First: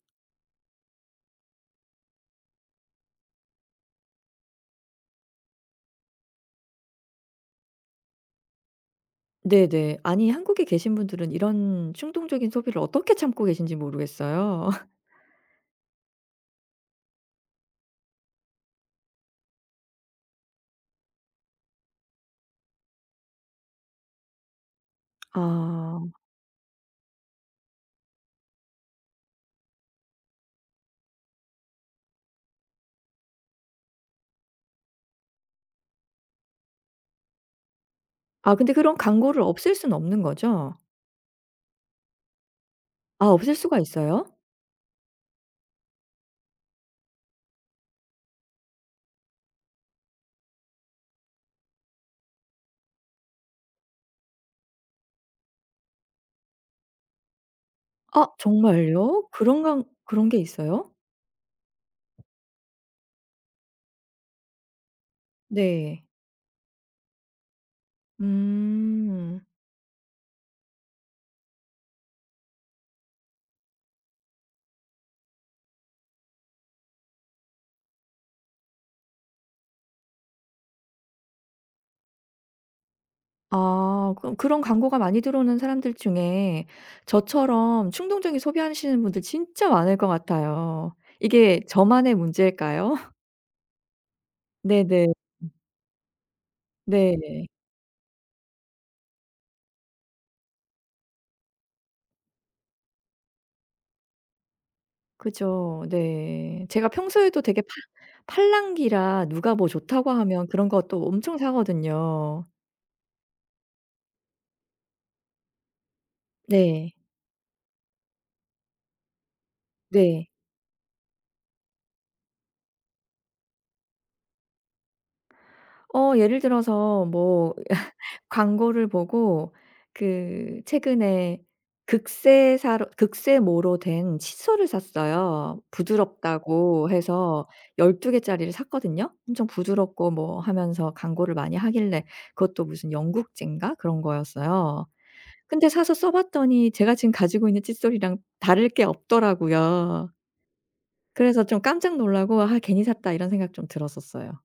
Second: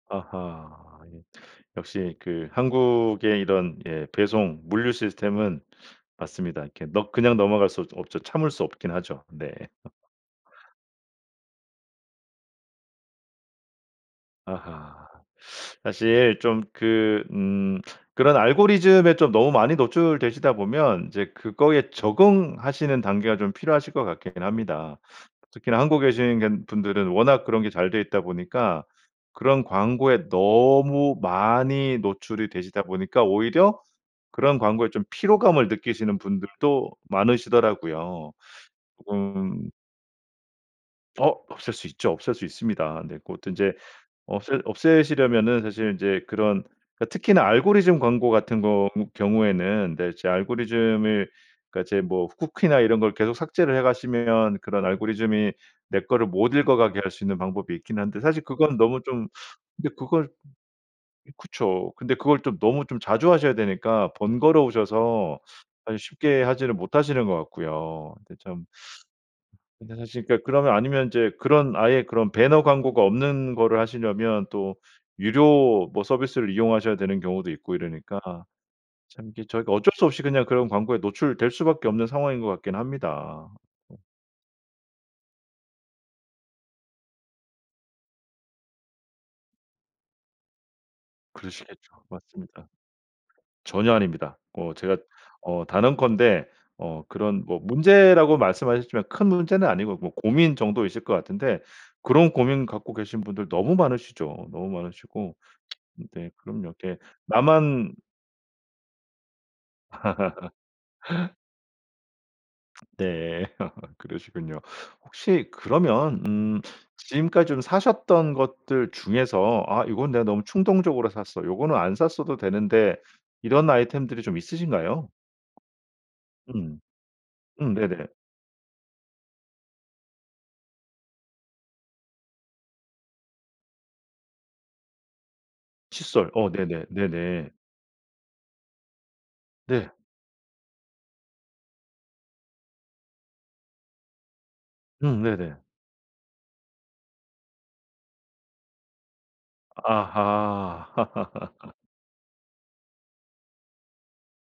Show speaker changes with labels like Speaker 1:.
Speaker 1: 아하. 역시 그 한국의 이런 예 배송 물류 시스템은 맞습니다. 이렇게 넘 그냥 넘어갈 수 없 없죠. 참을 수 없긴 하죠. 네.
Speaker 2: 네네. 아니 한국에 계신 분들은 이런 충동적인 소비를 어떻게 참고 계신지 모르겠어요.
Speaker 1: 아하. 사실 좀 그 음 그런 알고리즘에 좀 너무 많이 노출되시다 보면 이제 그거에 적응하시는 단계가 좀 필요하실 것 같긴 합니다. 특히나 한국에
Speaker 2: 아.
Speaker 1: 계신 건 분들은 워낙 그런 게 잘 돼 있다 보니까 그런 광고에 너무 많이 노출이 되시다 보니까 오히려 그런 광고에 좀 피로감을 느끼시는 분들도 많으시더라고요.
Speaker 2: 아 근데 그런 광고를
Speaker 1: 음.
Speaker 2: 없앨 수는 없는 거죠?
Speaker 1: 어 없앨 수 있죠. 없앨 수 있습니다. 네.
Speaker 2: 아
Speaker 1: 그것도
Speaker 2: 없앨
Speaker 1: 이제
Speaker 2: 수가 있어요?
Speaker 1: 없애 없애시려면은 사실 인제 그런 그 특히나 알고리즘 광고 같은 겅 경우에는 네 이제 알고리즘을 그러니까 이제 뭐 쿠키나 이런 걸 계속 삭제를 해 가시면 그런 알고리즘이 내 거를 못 읽어 가게 할 수 있는 방법이 있긴 한데
Speaker 2: 아
Speaker 1: 사실 그거는 너무
Speaker 2: 정말요?
Speaker 1: 좀
Speaker 2: 그런 광
Speaker 1: 근데 그걸
Speaker 2: 그런 게 있어요?
Speaker 1: 그쵸. 근데 그걸 좀 너무 좀 자주 하셔야 되니까 번거로우셔서 사실
Speaker 2: 네.
Speaker 1: 쉽게 하지를 못하시는 것 같고요. 근데 참
Speaker 2: 음.
Speaker 1: 근데 사실 그러니까 그러면 아니면 이제 그런 아예 그런 배너 광고가 없는 거를 하시려면 또 유료 뭐 서비스를 이용하셔야 되는 경우도 있고 이러니까 참 이게 저희가 어쩔 수 없이 그냥 그런 광고에 노출될 수밖에 없는 상황인 것 같긴 합니다. 어.
Speaker 2: 아 그럼 그런 광고가 많이 들어오는 사람들 중에 저처럼 충동적인 소비하시는 분들 진짜 많을 것 같아요. 이게
Speaker 1: 그러시겠죠.
Speaker 2: 저만의
Speaker 1: 맞습니다.
Speaker 2: 문제일까요?
Speaker 1: 전혀 아닙니다. 어 제가
Speaker 2: 네네.
Speaker 1: 어 단언컨대 어 그런
Speaker 2: 네.
Speaker 1: 뭐 문제라고 말씀하셨지만 큰 문제는 아니고 뭐 고민 정도이실 것 같은데 그런 고민 갖고 계신 분들 너무 많으시죠. 너무 많으시고.
Speaker 2: 그죠.
Speaker 1: 네 그럼요.
Speaker 2: 네. 제가
Speaker 1: 이렇게
Speaker 2: 평소에도 되게 파
Speaker 1: 나만
Speaker 2: 팔랑귀라 누가 뭐 좋다고 하면 그런 것도 엄청 사거든요.
Speaker 1: 네. 그러시군요. 혹시 그러면 음
Speaker 2: 네.
Speaker 1: 지금까지 좀 사셨던 것들 중에서 '아 이건 내가
Speaker 2: 네.
Speaker 1: 너무 충동적으로 샀어. 이거는 안 샀어도 되는데.' 이런 아이템들이 좀 있으신가요?
Speaker 2: 어 예를
Speaker 1: 음.
Speaker 2: 들어서 뭐
Speaker 1: 음 네네.
Speaker 2: 광고를 보고 그 최근에 극세사로 극세모로 된 칫솔을 샀어요.
Speaker 1: 칫솔. 어 네네.
Speaker 2: 부드럽다고 해서
Speaker 1: 네네.
Speaker 2: 12 개짜리를 샀거든요. 엄청
Speaker 1: 네.
Speaker 2: 부드럽고 뭐 하면서 광고를 많이 하길래 그것도 무슨 영국제인가 그런 거였어요.
Speaker 1: 음 네네.
Speaker 2: 근데 사서 써 봤더니 제가 지금 가지고 있는 칫솔이랑 다를 게 없더라고요. 그래서
Speaker 1: 아하.
Speaker 2: 좀 깜짝 놀라고 '아 괜히 샀다.' 이런 생각이 좀 들었었어요.